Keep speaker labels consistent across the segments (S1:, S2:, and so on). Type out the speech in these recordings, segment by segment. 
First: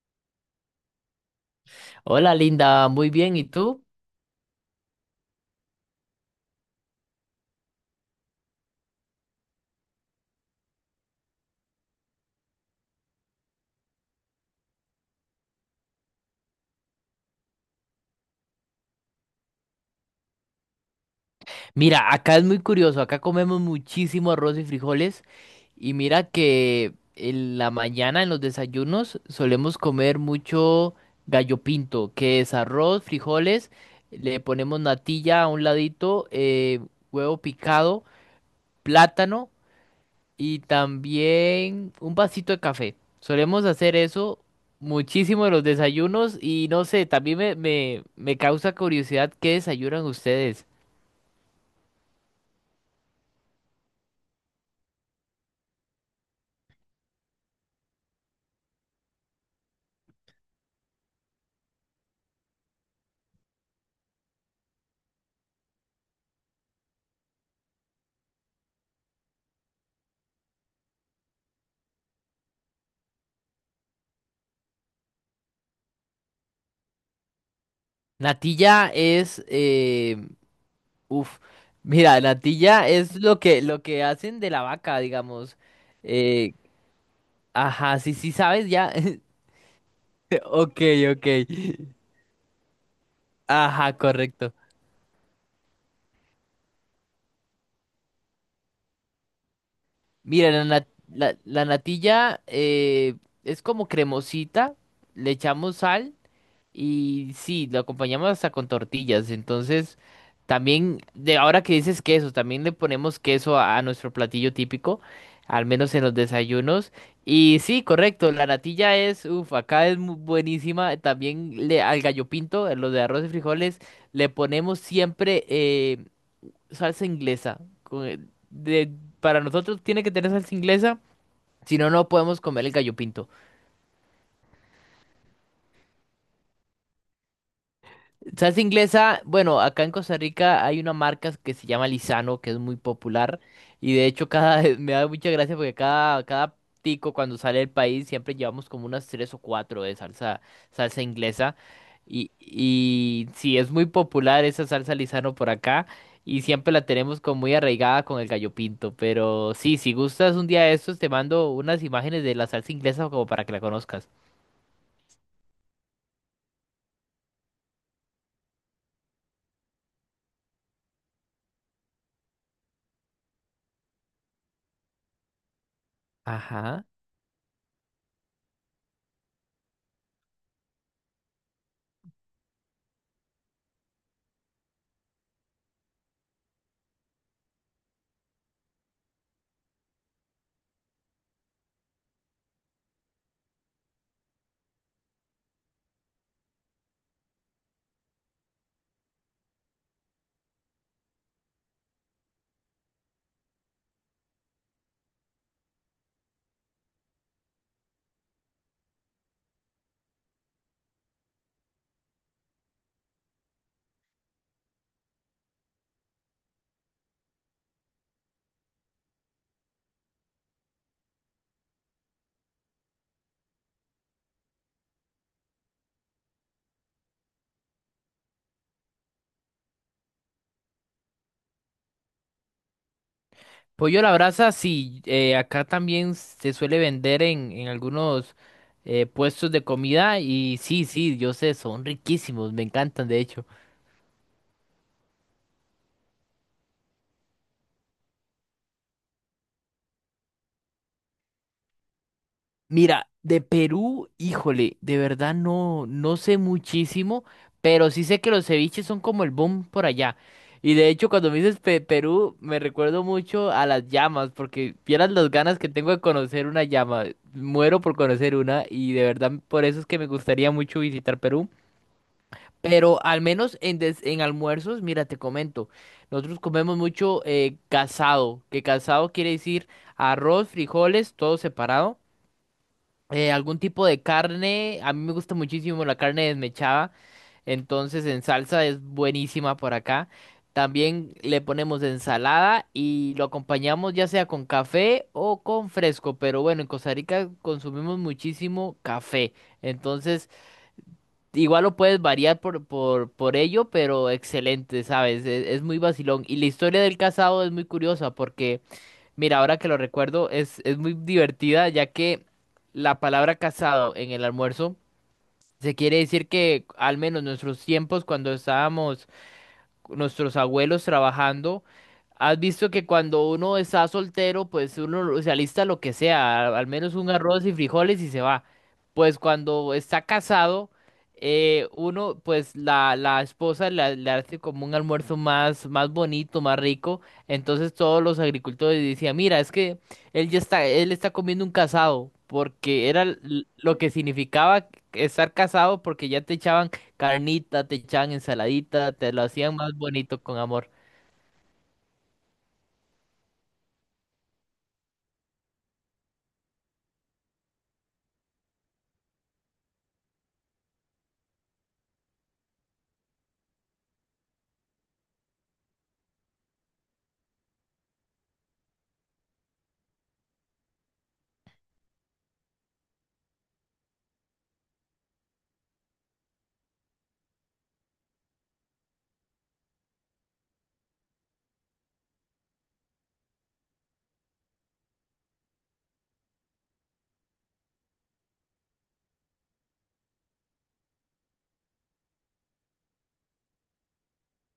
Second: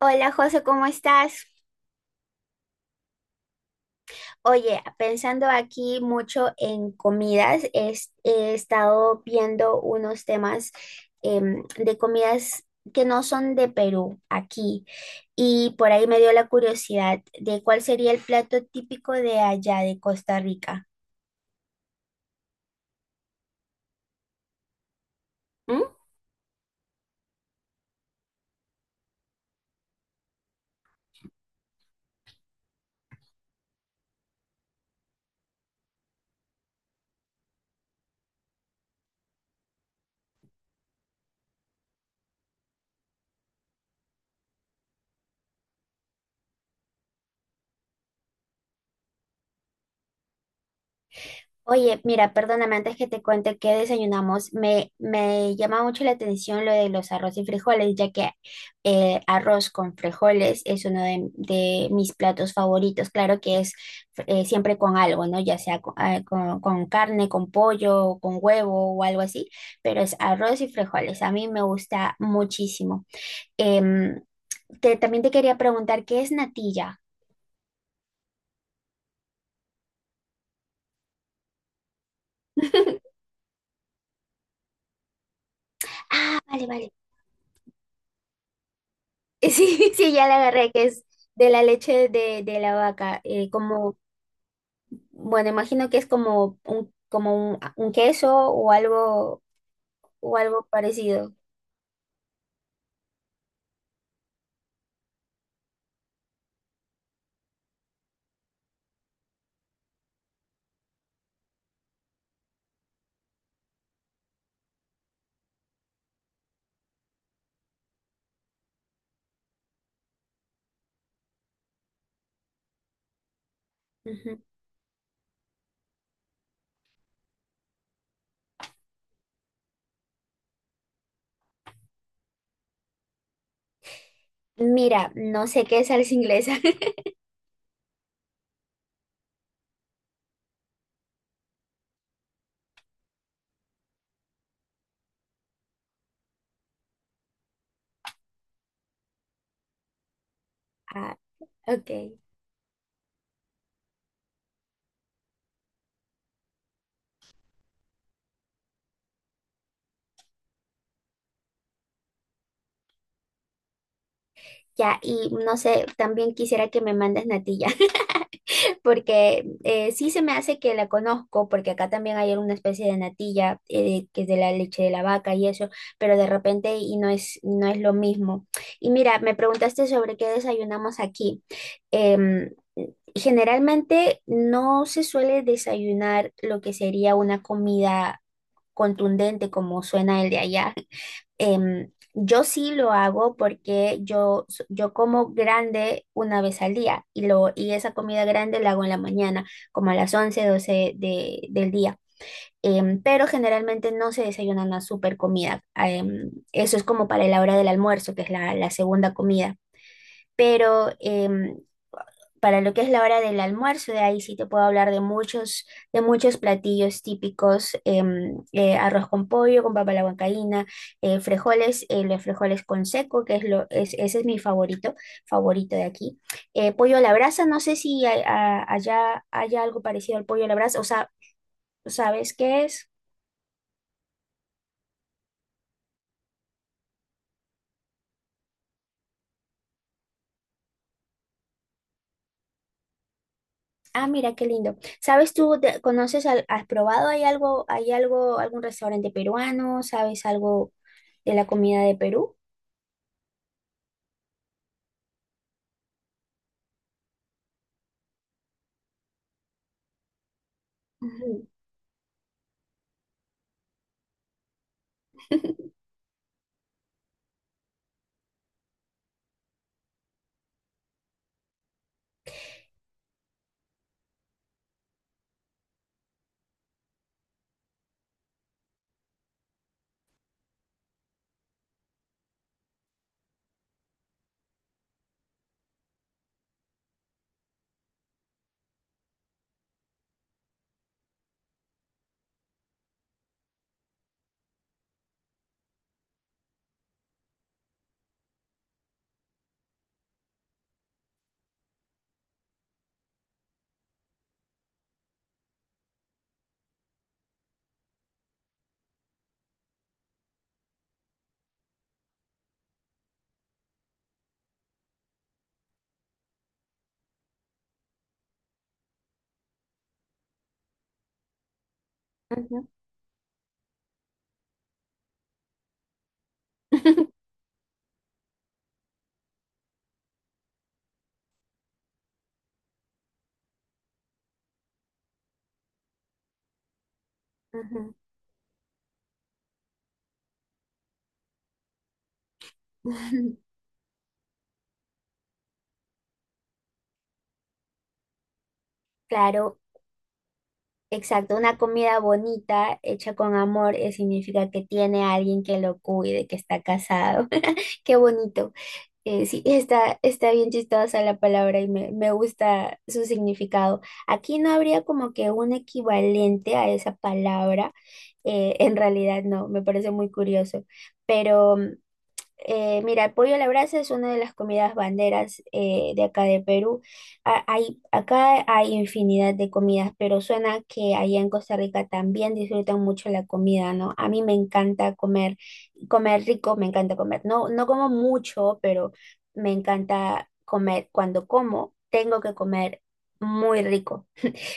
S1: Hola José, ¿cómo estás?
S2: Hola Linda, muy bien, ¿y tú?
S1: Oye, pensando aquí mucho en comidas, he estado viendo unos temas de comidas que no son de Perú, aquí, y por ahí me dio la curiosidad de cuál sería el plato típico de allá, de Costa Rica.
S2: Mira, acá es muy curioso, acá comemos muchísimo arroz y frijoles
S1: ¿Mm?
S2: y mira que en la mañana en los desayunos solemos comer mucho gallo pinto, que es arroz, frijoles, le ponemos natilla a un ladito, huevo picado, plátano y también un vasito de café. Solemos hacer eso muchísimo en los desayunos y no sé, también me causa curiosidad qué desayunan ustedes.
S1: Oye, mira, perdóname antes que te cuente qué desayunamos. Me llama mucho la atención lo de los arroz y frijoles, ya que arroz con frijoles es uno de mis platos favoritos. Claro que es siempre con algo, ¿no? Ya sea con carne, con pollo, o con huevo o algo así, pero es arroz y frijoles. A mí me gusta muchísimo. Em, también te quería preguntar, ¿qué es natilla?
S2: Natilla es, uf, mira, natilla es lo que hacen de la vaca, digamos.
S1: Ah,
S2: Eh,
S1: vale, vale.
S2: ajá, sí, sí, sabes ya.
S1: Sí, sí, ya la agarré,
S2: Ok,
S1: que es
S2: ok.
S1: de la leche de la vaca.
S2: Ajá, correcto.
S1: Bueno, imagino que es como un queso o
S2: Mira,
S1: algo parecido.
S2: la natilla es como cremosita, le echamos sal. Y sí, lo acompañamos hasta con tortillas. Entonces, también, de ahora que dices queso, también le ponemos queso a nuestro platillo típico, al menos en los desayunos. Y sí, correcto, la natilla es, acá es mu- buenísima. También le, al gallo pinto, a los de arroz y frijoles, le
S1: Ujú.
S2: ponemos siempre salsa inglesa. Para nosotros tiene que tener salsa inglesa, si no, no podemos comer el gallo pinto.
S1: Mira, no sé qué es salsa inglesa.
S2: Salsa inglesa, bueno, acá en Costa Rica hay una marca que se llama Lizano, que es muy popular. Y de hecho, cada me da mucha gracia porque cada tico cuando sale del país siempre llevamos como unas tres o cuatro de salsa
S1: Ah,
S2: inglesa.
S1: ok.
S2: Y sí, es muy popular esa salsa Lizano por acá. Y siempre la tenemos como muy arraigada con el gallo pinto. Pero sí, si gustas un día de estos, te mando unas imágenes de la salsa inglesa como para que la conozcas.
S1: Ya, y no sé, también quisiera que me mandes natilla, porque sí se me hace que la conozco, porque acá también hay alguna especie de natilla que es de la leche de la vaca y eso, pero de repente
S2: Ajá.
S1: y no es lo mismo. Y mira, me preguntaste sobre qué desayunamos aquí. Em, Generalmente no se suele desayunar lo que sería una comida contundente como suena el de allá. Yo sí lo hago porque yo como grande una vez al día y esa comida grande la hago en la mañana, como a las 11 12 del día. Pero generalmente no se desayuna una super comida. Em, eso es como para la hora del almuerzo, que es la segunda comida. Pero em, para lo que es la hora del almuerzo, de ahí sí te puedo hablar de muchos platillos típicos, arroz con pollo, con papa a la huancaína, frijoles, los frijoles con seco, que es lo, es, ese es mi favorito, favorito de aquí. Pollo a la brasa, no sé si allá haya algo parecido al pollo a la brasa, o sea, ¿sabes qué es?
S2: Pollo a la brasa, sí, acá también se suele vender en algunos puestos de comida y sí, sí, yo sé, son riquísimos, me encantan de hecho.
S1: Ah, mira, qué lindo. ¿Sabes tú, conoces, has probado, algún restaurante peruano, sabes algo de la comida de Perú?
S2: Mira, de Perú, híjole, de verdad no, no sé muchísimo, pero sí sé que los ceviches son como el boom por allá. Y de hecho, cuando me
S1: Ujú.
S2: dices Perú, me recuerdo mucho a las llamas, porque vieras las ganas que tengo de conocer una llama, muero por conocer una y de verdad por eso es que me gustaría mucho visitar Perú. Pero al menos en almuerzos, mira, te comento, nosotros comemos mucho casado, que casado quiere decir arroz, frijoles, todo separado, algún tipo de carne, a mí me gusta muchísimo la carne desmechada, entonces en salsa es buenísima por acá. También le ponemos ensalada y lo acompañamos ya sea con café o con fresco, pero bueno, en Costa Rica consumimos muchísimo café, entonces... Igual lo puedes variar por ello, pero excelente, ¿sabes? Es muy vacilón. Y la historia del casado es muy curiosa porque, mira, ahora que lo recuerdo, es muy divertida ya que la palabra casado en el almuerzo se quiere decir que al menos nuestros tiempos cuando estábamos nuestros abuelos trabajando. Has
S1: Ujú.
S2: visto que cuando uno está soltero, pues uno se alista lo que sea, al menos un arroz y frijoles y se va. Pues cuando está casado, uno, pues la esposa le hace como un almuerzo más, más bonito, más rico. Entonces
S1: Ujú.
S2: todos los agricultores decían, mira, es que él ya está, él está comiendo un casado, porque era lo que significaba estar casado, porque ya te echaban carnita, te echaban ensaladita, te lo hacían
S1: Claro,
S2: más bonito con amor.
S1: exacto. Una comida bonita, hecha con amor, significa que tiene a alguien que lo cuide, que está casado. Qué bonito. Sí, está bien chistosa la palabra y me gusta su significado. Aquí no habría como que un equivalente a esa palabra. Eh, en realidad no, me parece muy curioso. Pero eh, mira, el pollo a la brasa es una de las comidas banderas de acá de Perú. Acá hay infinidad de comidas, pero suena que allá en Costa Rica también disfrutan mucho la comida, ¿no? A mí me encanta comer, comer rico, me encanta comer. No como mucho, pero me encanta comer. Cuando como, tengo que comer muy rico.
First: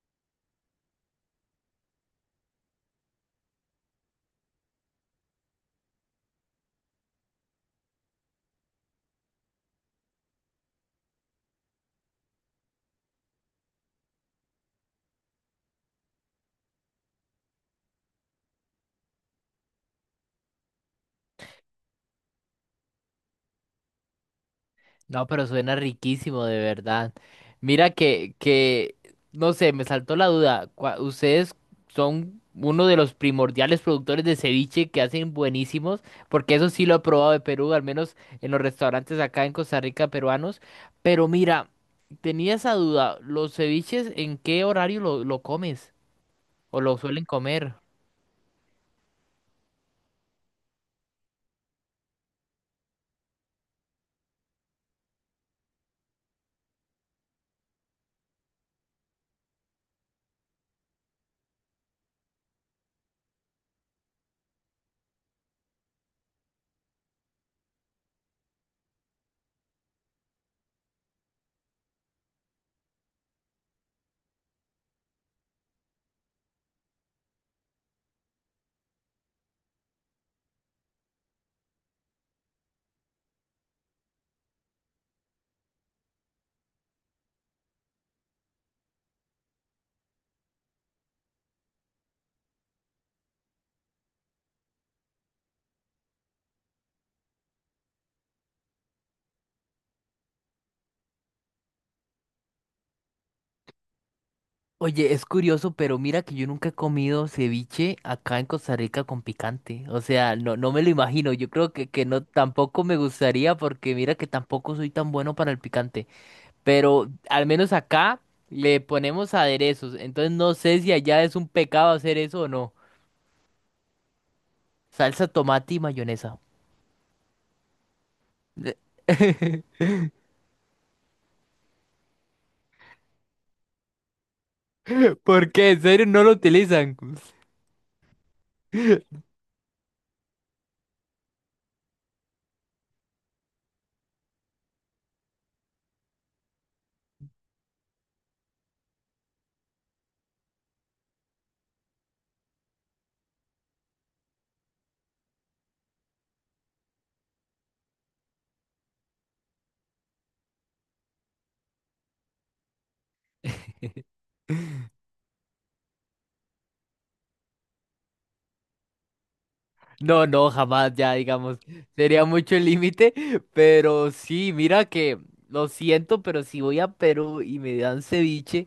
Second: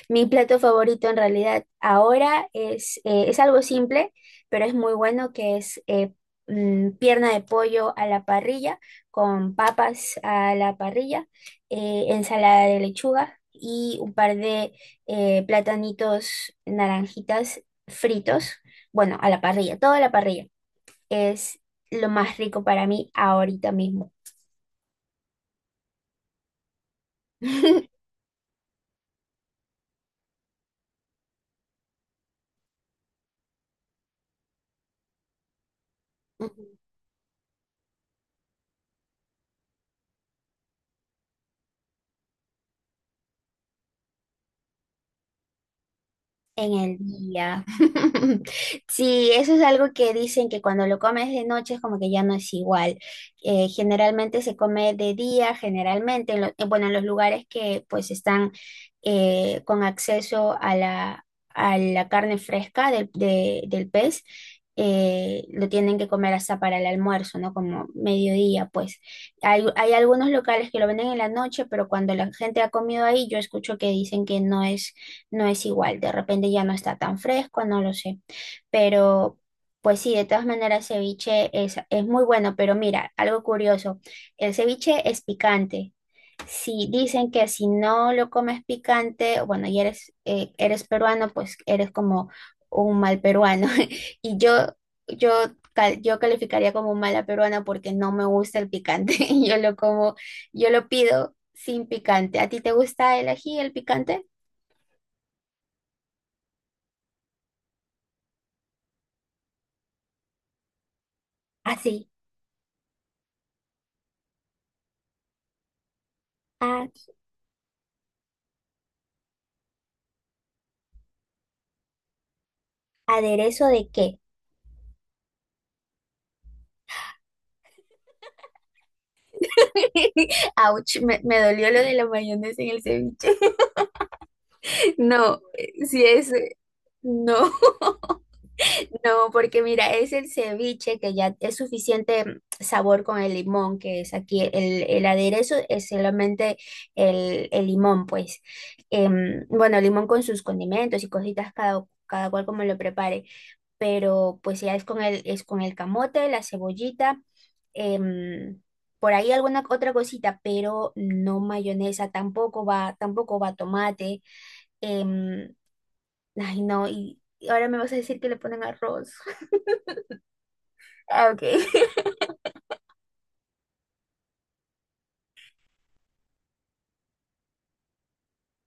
S1: Mi plato favorito en realidad ahora es algo simple, pero es muy bueno, que es pierna de pollo a la parrilla, con papas a la parrilla, ensalada de lechuga y un par de platanitos naranjitas fritos, bueno, a la parrilla, todo a la parrilla. Es lo más rico para mí ahorita mismo.
S2: No, pero suena riquísimo, de verdad. Mira que, que, no sé, me saltó la duda. Ustedes son uno de los primordiales productores de ceviche que hacen buenísimos, porque eso sí lo he probado de Perú, al menos en los restaurantes acá en Costa Rica peruanos. Pero mira, tenía esa duda, ¿los ceviches en qué horario lo comes?
S1: En
S2: ¿O
S1: el
S2: lo suelen
S1: día.
S2: comer?
S1: Sí, eso es algo que dicen que cuando lo comes de noche es como que ya no es igual. Generalmente se come de día, generalmente, bueno, en los lugares que pues están con acceso a a la carne fresca del pez, lo tienen que comer hasta para el almuerzo, ¿no? Como mediodía, pues. Hay algunos locales que lo venden en la noche, pero cuando la gente ha comido ahí, yo escucho que dicen que no es igual, de repente ya no está tan fresco, no lo sé. Pero pues sí, de todas maneras ceviche es muy bueno, pero mira, algo curioso, el ceviche es picante. Si dicen que si no lo comes picante, bueno, y eres peruano, pues eres como un mal peruano. Y yo, yo, yo calificaría como mala peruana porque no me gusta el picante. Yo lo como, yo lo pido sin picante. ¿A ti te gusta el ají, el picante?
S2: Oye, es curioso, pero mira que yo nunca he comido ceviche acá en Costa Rica con picante. O sea, no, no me lo imagino. Yo creo que
S1: Así.
S2: no tampoco me gustaría porque mira que tampoco soy tan bueno para el picante. Pero al menos acá le ponemos aderezos. Entonces no sé si allá es un pecado hacer eso o no.
S1: ¿Aderezo de qué?
S2: Salsa, tomate y mayonesa.
S1: Ouch, me dolió lo de la mayonesa en el ceviche. No,
S2: ¿Por qué? ¿En
S1: si
S2: serio no
S1: es,
S2: lo utilizan?
S1: no, No, porque mira, es el ceviche que ya es suficiente sabor con el limón, que es aquí el aderezo, es solamente el limón, pues. Em, bueno, el limón con sus condimentos y cositas cada cual como lo prepare. Pero pues ya es con es con el camote, la cebollita, em, por ahí alguna otra cosita, pero no mayonesa, tampoco va, tampoco va tomate. Em, ay, no, Y y ahora me vas a decir que le ponen arroz.
S2: No, no, jamás, ya
S1: Ah, ok.
S2: digamos, sería mucho el límite, pero sí, mira que lo siento, pero si voy a Perú y me dan ceviche,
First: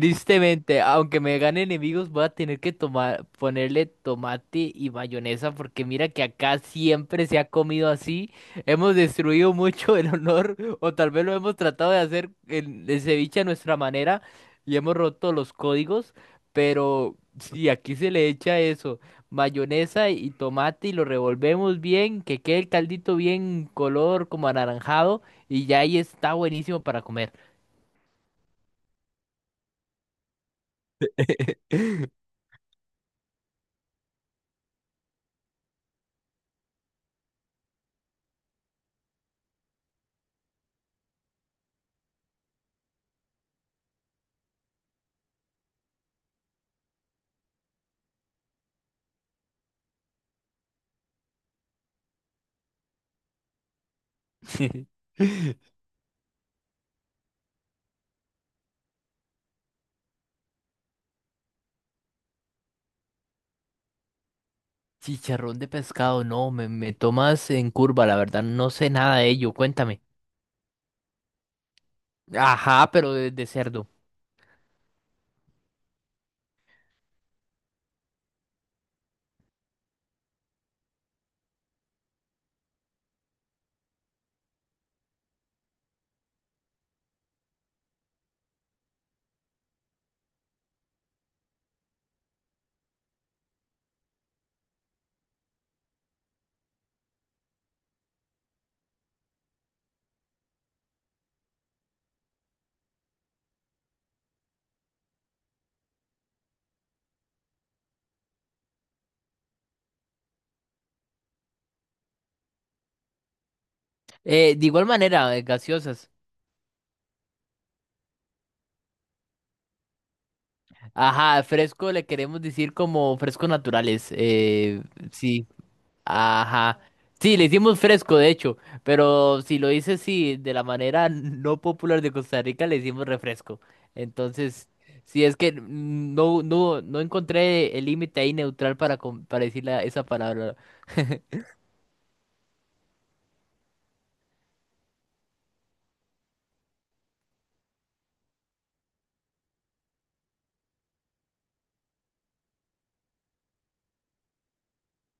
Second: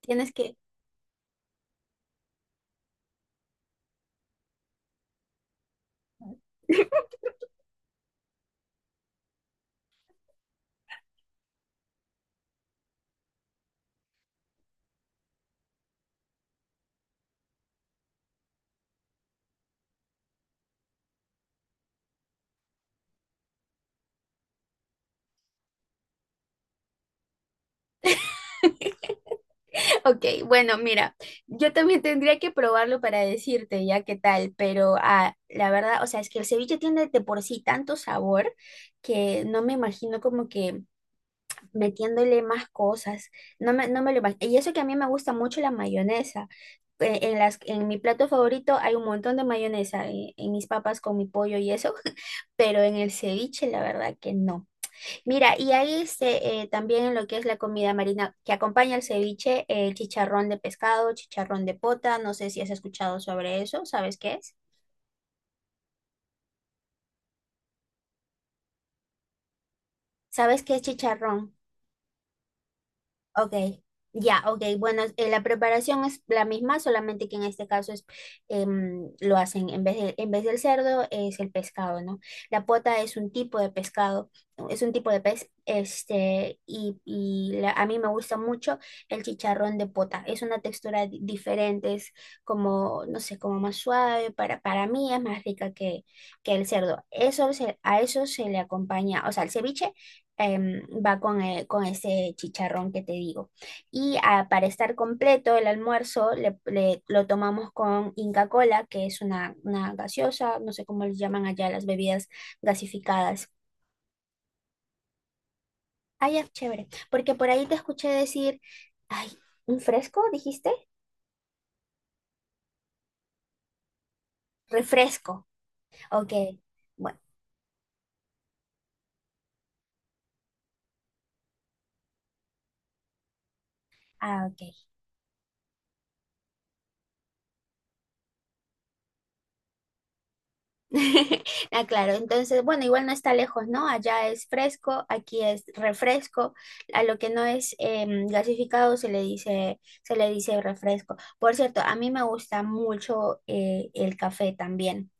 S1: Tienes que...
S2: aunque me gane enemigos, voy a tener que tomar, ponerle tomate y mayonesa porque mira que acá siempre se ha comido así. Hemos destruido mucho el honor o tal vez lo hemos tratado de hacer el ceviche a nuestra manera y hemos roto los códigos, pero si aquí se le echa eso, mayonesa y tomate y lo revolvemos bien, que quede el caldito bien color como anaranjado y ya ahí está buenísimo para comer.
S1: Ok, bueno, mira, yo también tendría que probarlo para decirte ya qué tal, pero ah, la verdad, o sea, es que el ceviche tiene de por sí tanto sabor que no me imagino como que metiéndole más cosas. No me lo imagino. Y eso que a mí me gusta mucho la mayonesa. En las, en mi plato favorito hay un montón de mayonesa, mis papas con mi pollo y eso, pero en el ceviche la verdad que no. Mira, y ahí este, también en lo que es la comida marina que acompaña el ceviche, el chicharrón de pescado, chicharrón de pota, no sé si has escuchado sobre eso, ¿sabes qué es?
S2: Chicharrón de pescado, no, me tomas en curva, la verdad, no sé nada de ello, cuéntame.
S1: ¿Sabes qué es chicharrón?
S2: Ajá, pero de
S1: Ok,
S2: cerdo.
S1: ya, ok. Bueno, la preparación es la misma, solamente que en este caso lo hacen en vez del cerdo es el pescado, ¿no? La pota es un tipo de pescado, es un tipo de pez, este, a mí me gusta mucho el chicharrón de pota. Es una textura diferente, es como, no sé, como más suave, para mí es más rica que el cerdo. A eso se le acompaña, o sea, el ceviche em, va con ese chicharrón que te digo. Y ah, para estar completo el almuerzo lo tomamos con Inca Cola, que es una gaseosa, no sé cómo les llaman allá las bebidas gasificadas.
S2: De igual manera, gaseosas.
S1: Ay, ya, chévere, porque por ahí te escuché decir, ay, ¿un fresco dijiste?
S2: Ajá, fresco le queremos decir como frescos naturales.
S1: Refresco.
S2: Sí,
S1: Ok,
S2: ajá.
S1: bueno,
S2: Sí, le hicimos fresco, de hecho, pero si lo dices, sí, de la manera no popular de Costa Rica, le hicimos refresco.
S1: ah,
S2: Entonces,
S1: ok.
S2: sí, es que no, no, no encontré el límite ahí neutral para, para decir esa palabra.
S1: Ah, claro, entonces, bueno, igual no está lejos, ¿no? Allá es fresco, aquí es refresco, a lo que no es em, gasificado se le dice refresco. Por cierto, a mí me gusta mucho el café también,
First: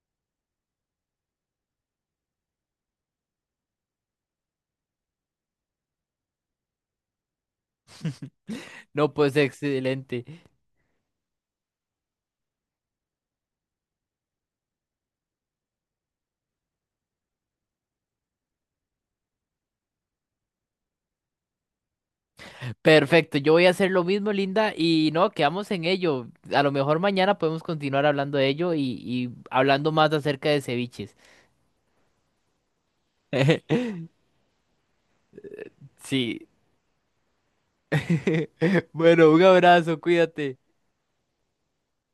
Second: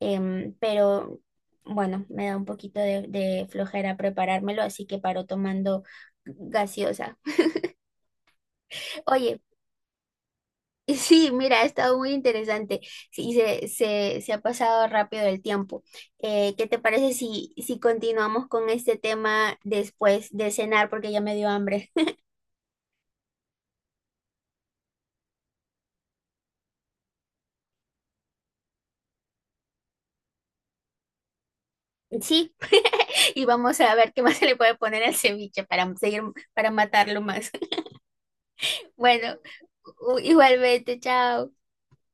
S1: em, pero bueno, me da un poquito de flojera preparármelo, así que paro tomando gaseosa.
S2: No, pues
S1: Oye,
S2: excelente.
S1: y sí, mira, ha estado muy interesante. Sí, se ha pasado rápido el tiempo. ¿Qué te parece si continuamos con este tema después de cenar? Porque ya me dio hambre.
S2: Perfecto, yo voy a hacer lo mismo, Linda, y no, quedamos en ello. A lo mejor mañana podemos continuar hablando de ello y hablando más acerca de ceviches.
S1: Sí, y vamos a ver qué más se le puede poner al ceviche para seguir,
S2: Sí.
S1: para matarlo más.
S2: Bueno,
S1: Bueno,
S2: un abrazo, cuídate.
S1: igualmente, chao.